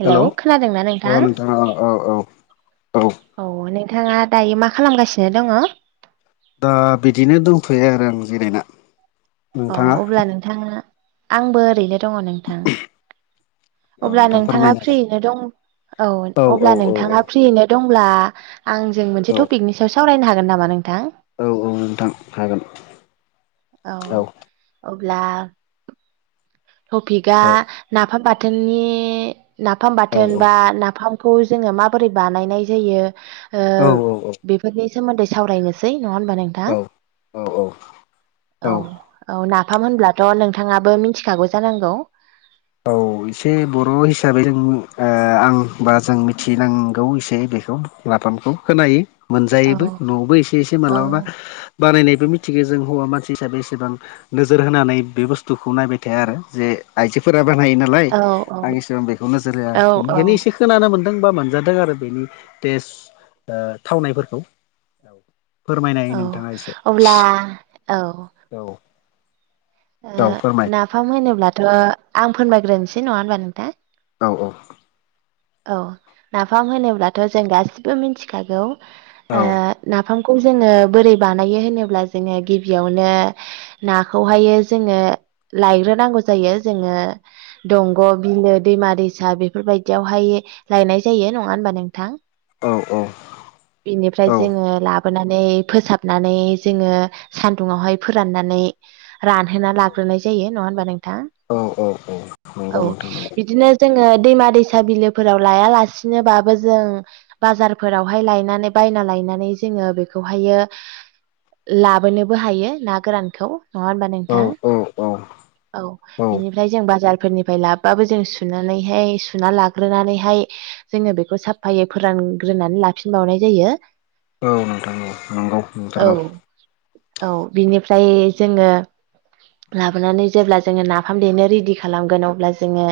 Hello खोनादोंना अ नोंथां? नोंथाङा औ औ औ नोंथाङा दायो मा खालामगासिनो दङ? ओ बिदिनो दंथ'यो आरो आं जिरायना अ नोंथाङा अब्ला नोंथाङा आंबो ओरैनो दङ नोंथां। औ अब्ला नोंथां नोंथाङा फोरमायनो हागोन फ्रियैनो दं औ औ अब्ला औ नोंथाङा फ्रियैनो दंब्ला आंजों औ मोनसे टपिकनि सायाव सावरायनो हागोन नामा नोंथां? औ औ नोंथां हागोन औ अब्ला टपिकआ औ नाफाम बाथोननि नाफाम औ बाथोन बा नाफाम खौ जोङो माबोरै बानाय जायो ओ औ बेफोरनि सोमोन्दै सावरायनोसै नङा ओमबा नों औ औ औ औ औ नाफाम होनब्लाथ' नोंथांआबो मिथिखागौ जानांगौ औ एसे बर' हिसाबै जों ओ आं बा जों मिथिनांगौ एसे बेखौ नाफामखौ खोनायो औ मोनजायोबो न'आवबो एसे एसे औ मालाबा हो बानायनायबो मिथिगौ जों हौवा मानसि हिसाबै एसेबां नोजोर होनानै बे बुस्थुखौ नायबाय थाया आरो जे आइजोफोरा बानायो ना नालाय औ आं इसेबां बेखौ नोजोर होया औ औ बेखायनो एसे खोनानो मोनदों बा मोनजादों आरो बेनि टेस्ट ओ थावनायफोरखौ औ फोरमायनाय औ नोंथांआ एसे अब्ला औ औ ओ औ फोरमाय नाफाम होनोब्लाथ' आं फोनबायग्रोनोसै नङा होमबा नोंथां औ औ औ नाफाम होनोब्लाथ' जों गासिबो मिथिखागौ ओ औ नाफामखौ जोङो बोरै बानायो होनोब्ला जोङो गिबिआवनो हो नाखौहायो जोङो लायग्रोनांगौ जायो जोङो दंग' बिलो दैमा दैसा बेफोरबायदिआव बेवहाय लायनाय जायो नङा होमबा नोंथां औ औ बिनिफ्राय जोंङो लाबोनानै फोसाबनानै जोंङो सान्दुंङावहाय फोराननानै रानहोना लाग्रोनाय जायो नंङा होमबा नोंथां औ औ औ नंगौ नोंथां औ जोंङो दैमा दैसा बिलोफोराव लायालासिनोबाबो जों बाजारफोरावहाय लायनानै बायना लायनानै जोङो बेखौहायो लाबोनोबो हायो ना गोरानखौ नङा होमबा औ नोंथां औ औ औ बिनिफ्राय जों बाजारफोरनिफ्राय लाबोबाबो जों सुनानैहाय सुना लाग्रोनानैहाय जोङो बेखौ साफायै फोरानग्रोनानै लाफिनबावनाय जायो औ नोंथां औ नोंगौ औ नंथारगौ औ बिनिफ्राय जोङो लाबोनानै जेब्ला जोङो नाफाम देनो रेदि खालामगोन अब्ला जोङो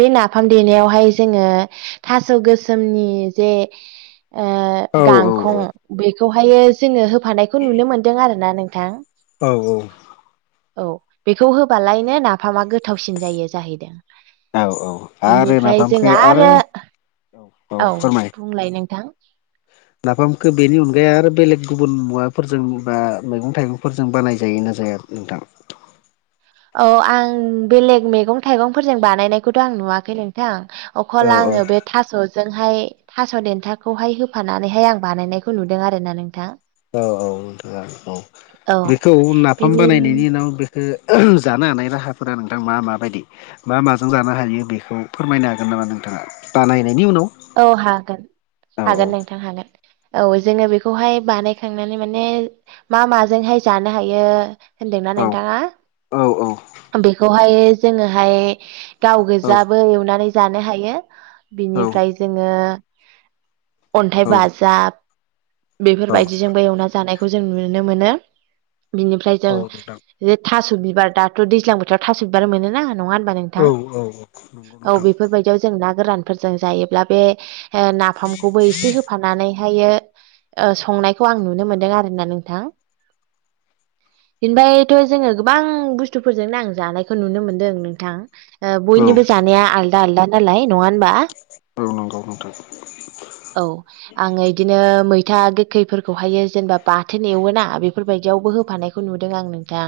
बे नाफाम देनायावहाय जोङो थास' गोसोमनि जे ओ औ औ गांखं बेखौहाय जोङो होफानायखौ नुनो मोनदों आरो ना नोंथां औ औ औ बेखौ होबालायनो नाफामा गोथावसिन जायो जाहैदों औ औ आरो बिनिफ्राय नाफामखौ जोङो आरो औ बुंलाय नोंथां नाफामखो बेनि अनगायै आरो बेलेग गुबुन मुवाफोरजों बा मैगं थाइगंफोरजों बानायजायोना जाया नोंथां औ आं बेलेग मैगं थाइगंफोरजों बानायनायखौथ' आं नुवाखै नों नोंथां औ अखल आङो बे थास'जोंहाय थास' देन्थाखौहाय होफानानैहाय आं बानायनायखौ नुदों आरोना नोंथां अ औ नोंथां औ औ बेखौ नाफाम बिनि बानायनायनि उनाव बे खौ जानो हानाय राहाफोरा नोंथां मा मा बायदि बा माजों जानो हायो बेखौ फोरमायनो हागोन नामा नोंथांआ बानायनायनि उनाव औ हागोन औ हागोन नोंथां हागोन औ जोङो बेखौहाय बानायखांनानै माने मा माजोंहाय जानो हायो होनदोंना औ नोंथांआ औ बेखौहाय जोङोहाय गाव औ गोजाबो एवनानै जानो हायो औ बिनिफ्राय जोंङो अन्थाइ बाजाब औ बेफोरबायदिजों बो एवना जानायखौ जों नुनो मोनो बिनिफ्राय जों औ नोंथां बेे थास' बिबार दाथ' दैज्लां बोथोराव थास' बिबार मोनोना नंङा होनबा नों नोंथां औ औ नंगौ औ नोंथां बेफोरबायदि जों ना गोरानफोरजों जायोब्ला बे नाफामखौबो एसे होफानानै बेहायो संनायखौ आं नुनो मोनदों आरोना नोंथां बेनिफ्रायथ' जोंङो गोबां बुस्थुफोरजोंनो आं जानायखौ नुनो मोनदों नोंथां औ बयनिबो जानाया आलादा आलदा नालाय नंङा होनबा औ नंगौ नोंथां औ आंङो बिदिनो मैथा गोखैफोरखौहायो जेनेबा बाथोन एवोना बेफोरबायदियावबो होफानाय खौ नुदों आं नोंथां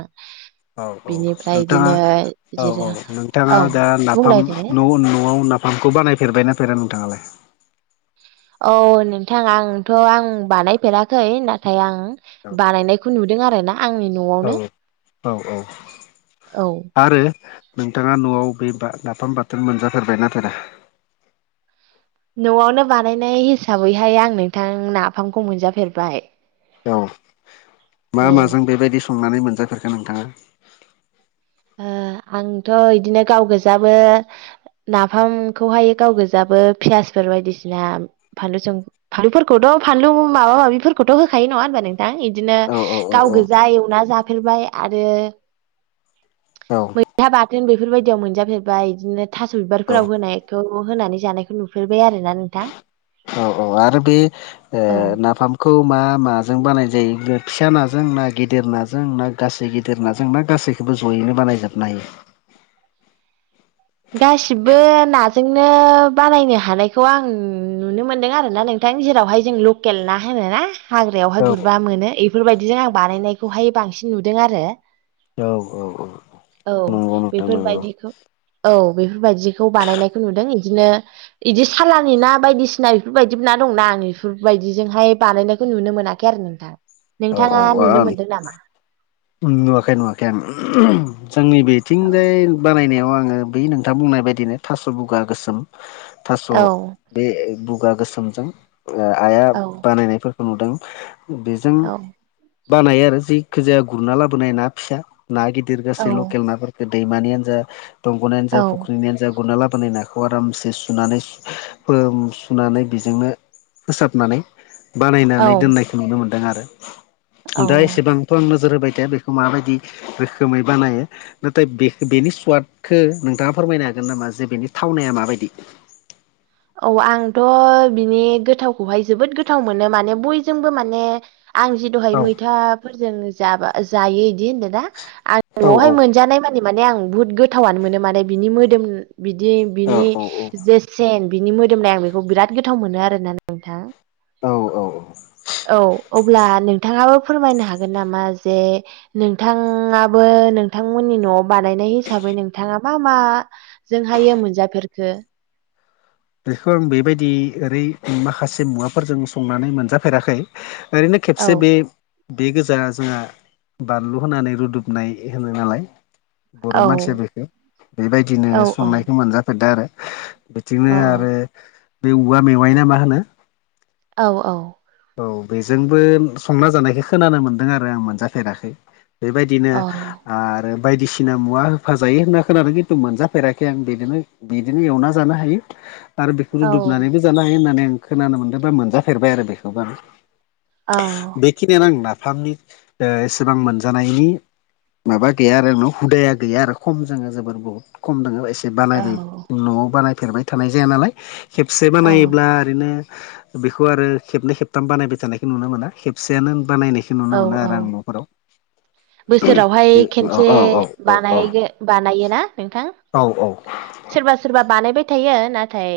औ औ बिनिफ्राय नोंथांङा इदिनो औ जिरा औ नोंथांङा औ दा नाफाम बुंलाय दे न'आव नाफाम नाफामखौ बानायफेरबायना फेरा नोंथांङालाय औ नोंथां आंथ' आं बानायफेराखै नाथाय आं बानायनायखौ नुदों आरो ना आंनि न'आव औ औ औ औ औ आरो नोंथांङा न'आव बेा नाफाम बाथोन मोनजाथेरबाय नाथाय ना न'आवनो बानायनाय हिसाबैहाय आं नोंथां नाफामखौ मोनजाफेरबाय औ मा औ ओ माजों बेबायदि संनानै मोनजाफेरखो नोंथांङा आंथ' इदिनो गाव गोजाबो नाफामखौहाय गाव गोजाबो पियासफोर बायदिसिना फानलुजों फानलुफोरखौथ' फानलु माबा माबिफोरखौथ' होखायो नंङा होनबा नों दां इदिनो औ औ गाव औ गोजा एवना जाफेरबाय आरो औ दा बाथोन बेफोरबायदियाव मोनजाफेरबाय बिदिनो थास' औ बिबारफोराव होनायखौ होनानै जानायखौ नु बेफोरबाय आरोना नोंथां औ आरो बे औ नाफाम खौ मा माजों बानाय जायो फिसा नाजों ना गिदिर नाजों ना गासै गिदिर नाजों ना गासै बेबो ज'यैनो बानायजोबनो हायो। गासिबो नाजोंनो बानायनो हानायखौ आं नुनो मोनदों आरो नोंथां ओंखायनो जेरावहाय जों लकेल ना होनो ना औ हाग्रायावहाय गुरबा मोनो बेफोरबायदिजों आं बानायनायखौहाय बांसिन नुदों आरो औ औ औ औ नंगौ नोंथां नंगौ बेफोरबायदिखौ औ बेफोरबायदिखौ बानायनायखौ नुदों बिदिनो बिदि सालानि ना बायदिसिना बेफोरबायदि ना दंना आं बेफोरबायदिजोंहाय बानायनायखौ नुनो मोनाखै आरो नोंथां औ नोंथांङा नुनो औ मोनदों नामा? नुवाखै नुवाखै आं जोंनि औ बेथिंजाय बानायनायाव आंङो बे नं खोंथा बुंनाय बायदिनो थास' बुगा गोसोम थास' औ बे बुगा गोसोमजों आइया औ बानायनायफोरखौ नुदों बेजों औ बानायो आरो जेखिजाया गुरना लाबोनाय ना फिसा ना गिदिर औ गासै लकेल नाफोरखौ दैमानियानो जा दंग'निनो जा औ फुख्रिनियानो जा गुरना लाबोनाय नाखौ आरामसे सुनानै सुनानै बेजोंनो फोसाबनानै औ बानायनानै दोननायखौ नुनो मोनदों आरो औ दा एसेबांथ' आंनो जोर होबाय थाया बेखौ माबायदि रोखोमै बानायो। नाथाय बे बेनि स्वादखौ नोंथांङा फोरमायनो हागोन नामा जे बेनि थावनाया माबायदि औ आंथ' बिनि गोथावखौहाय जोबोद गोथाव मोनो माने बयजोंबो माने आं जि दहाय औ मैथाफोरजों जाबा जायो बिदि होनदों दा आं औ न'आवहाय मोनजानाय माने माने आं बुहुत गोथावनो मोनो माने बिनि मोदोम बिदि औ बिनि औ जे सेन बिनि मोदोमनाय आं बेखौ बिराद गोथाव मोनो आरोना नोंथां औ औ औ अब्ला नोंथाङा फोरमायनो हागोन नामा जे नोंथाङाबो नोंथांमोननि न'आव बानायनाय हिसाबै नोंथाङा मा मा जोंहायो मोनजाफेरखो बेखौ आं बेबायदि ओरै माखासे मुवाफोरजों संनानै मोनजाफेराखै ओरैनो औ खेबसे बे बे गोजा जोंहा बानलु होनानै रुदुबनाय होनो नालाय बर' औ मानसिया बेखौ बेबायदिनो औ औ संनायखौ मोनजाफेरदों आरो। बिदिनो औ आरो बे औवा मेवाइ ना मा होनो औ-औ औ बेजोंबो संना जानायखौ खोनानो मोन्दों आरो आं मोनजाफेराखै। बेबायदिनो औ आरो बायदिसिना मुवा होफाजायो होनना खोनानो खिन्थु मोनजाफेराखै आं बिदिनो बिदिनो एवना जानो हायो। आरो बेखौ रुदबनानैबो जानो हायो होननानै आं खोनानो मोनदोंबा मोनजाफेरबाय आरो बेखौबो औ बेखिनियानो नाफामनि एसेबां मोनजानायनि माबा गैया आरो न हुदाया गैया आरो खम जोङो जोबोर बहुद खम दङ एसे बानायबाय न'आव बानायफेरबाय थानाय जाया नालाय खेबसे औ बानायोब्ला ओरैनो बेखौ आरो खेबनै खेबथाम बानायबाय थानायखौ नुनो मोना खेबसेयानो बानायनायखौ औ नुनो मोनो औ आरो आं न'फोराव [inaudible] बोसोरावहाय बे औ खनसे औ औ औ औ बानाय बानायोना नोंथां। औ औ सोरबा सोरबा बानायबाय थायो नाथाय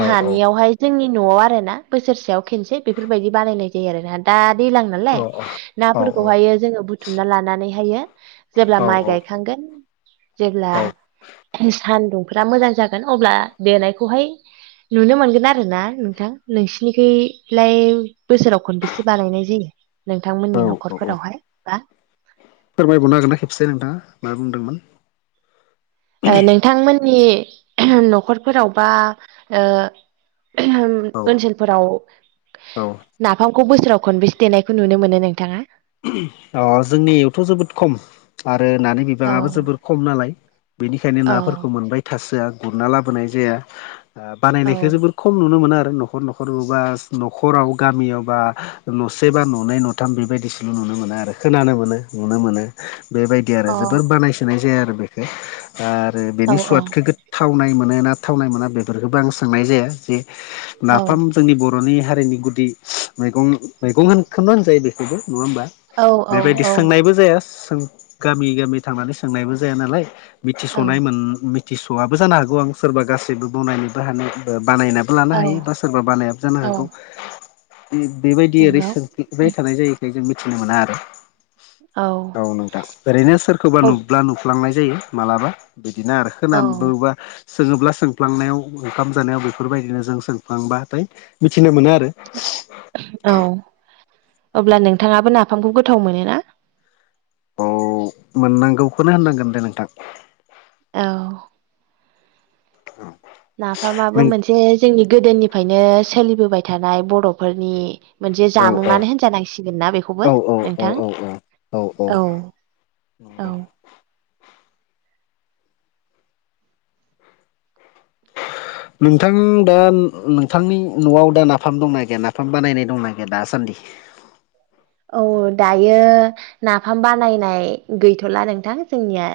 औ जोंनि न'आव आर ना बोसोरसेयाव खनसे बेफोरबायदि बानायनाय जायो आरो ना दा दैज्लां औ नालाय। नाफोरखौहायो जोङो बुथुमना लानानैहायो जेब्ला औ माइ गायखांगोन जेब्ला सानदुंफोरा मोजां जागोन अब्ला देनायखौहाय नुनो मोनगोन आरोना नोंथां नोंसिनिखैलाय बोसोराव खनबेसे बानायनाय जायो। नोंथांमोननि औ औ न'खरफोरावहाय बा फोरमायबावनो हागोन नना खेबसे नोंथाङा मा बुंदोंमोन। नोंथांमोननि न'खरफोराव बा ओ औ ओनसोलफोराव औ नाफाम खौ बोसोराव खनबेसे देनायखौ नुनो मोनो नोंथाङा? आं जोंनियावथ' जोबोद खम आरो नानि बि औ बाङाबो जोबोर खम नालाय बेनिखायनो औ नाफोरखौ मोनबाय थासोआ गुरना लाबोनाय जाया। औ बानायनायखौ जोबोर खम नुनो मोनो आरो न'खर न'खर बबा न'खराव गामियाव बा न'से बा न'नै नुथाम बेबायदि नुनो मोनो आरो खोनानो मोनो नुनो मोनो बेबायदि आरो अ जोबोर बानाय नाय जाया आरो बेखौ आरो औ बेनि सुवादखौ गो थावनाय मोनो ना थावनाय मोना बेफोरखौबो आं सोंनाय जाया जे नाफाम औ जोंनि बर'नि हारिनि गुदि मैगं मैगं होन खौनो होनजायो बेसोरबो नङा होमबा बेबायदि औ सोंनायबो जाया सों गामि गामि थांनानै सोंनायबो जाया नालाय मिथिस'नाय मोन स'आबो जानो हागौ आं सोरबा गासैबो बनायनोबो हानो बानायना लानो हायो बा सोरबा बानायाबो जानो हागौ औ बेबायदि ओरै नंगौ सोंफेबाय थानाय जायो। बे जों मिथिनो मोना आरो। औ औ नोंथां ओरैनो सोरखौबा औ नुब्ला नुफ्लांनाय जायो मालाबा। बिदिनो आरो औ नंगौ खोनाबोबा सोङोब्ला सोंफ्लांनायाव ओंखाम जानायाव बेफोरबायदिनो जों सोंफ्लांबाथाय मिथिनो मोनो आरो। ओ औ अब्ला नोंथाङाबो नाफामखौ गोथाव मोनोना? औ मोननांगौखौनो होननांगोन दे नोंथां। औ औ नाफामाबो मोनसे जोंनि गोदोनिफ्रायनो सोलिबोबाय थानाय बर'फोरनि मोनसे औ औ जामुङानो होनजानांसिगोन ना औ बेखौबो औ नोंथां औ औ औ नोंथां दा नोंथांनि न'वाव दा नाफाम दंना गैया नाफाम बानायनाय दंना गैया दासान्दि औ दायो नाफाम बानायनाय गैथ'ला नोंथां जोंनिया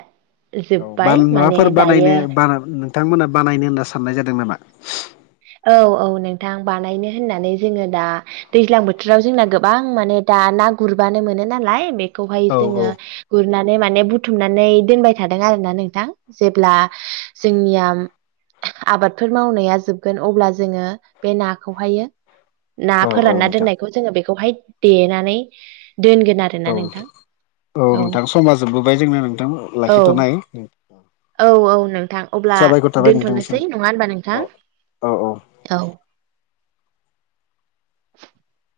औ जोब्बाय बान माने माबाफोर दायो बानायनो बा नोंथांमोना बानायनो होनना साननाय जादों नामा? औ औ नोंथां बानायनो होननानै जोङो दा दैज्लां बोथोराव जोंना गोबां माने दा ना गुरबानो मोनो नालाय बेखौहाय औ जोङो गुरनानै माने बुथुमनानै दोनबाय थादों आरोना नोंथां जेब्ला जोंनिया आबादफोर मावनाया जोब गोन अब्ला जोङो बे नाखौहायो ना औ फोरानना नोंथां दोननाय बेखौ जोङो बेखौहाय देनानै दोनगोन आरो औ औ नोंथां औ नोंथां समा जोबबोबाय जोंना नोंथां औ लाखिथ'नाय औ औ नोंथां अब्ला साबायखर थाबाय नोंथांनिसिम दोनथ'नोसै नङा ओनबा नोंथां औ औ औ औ [inaudible]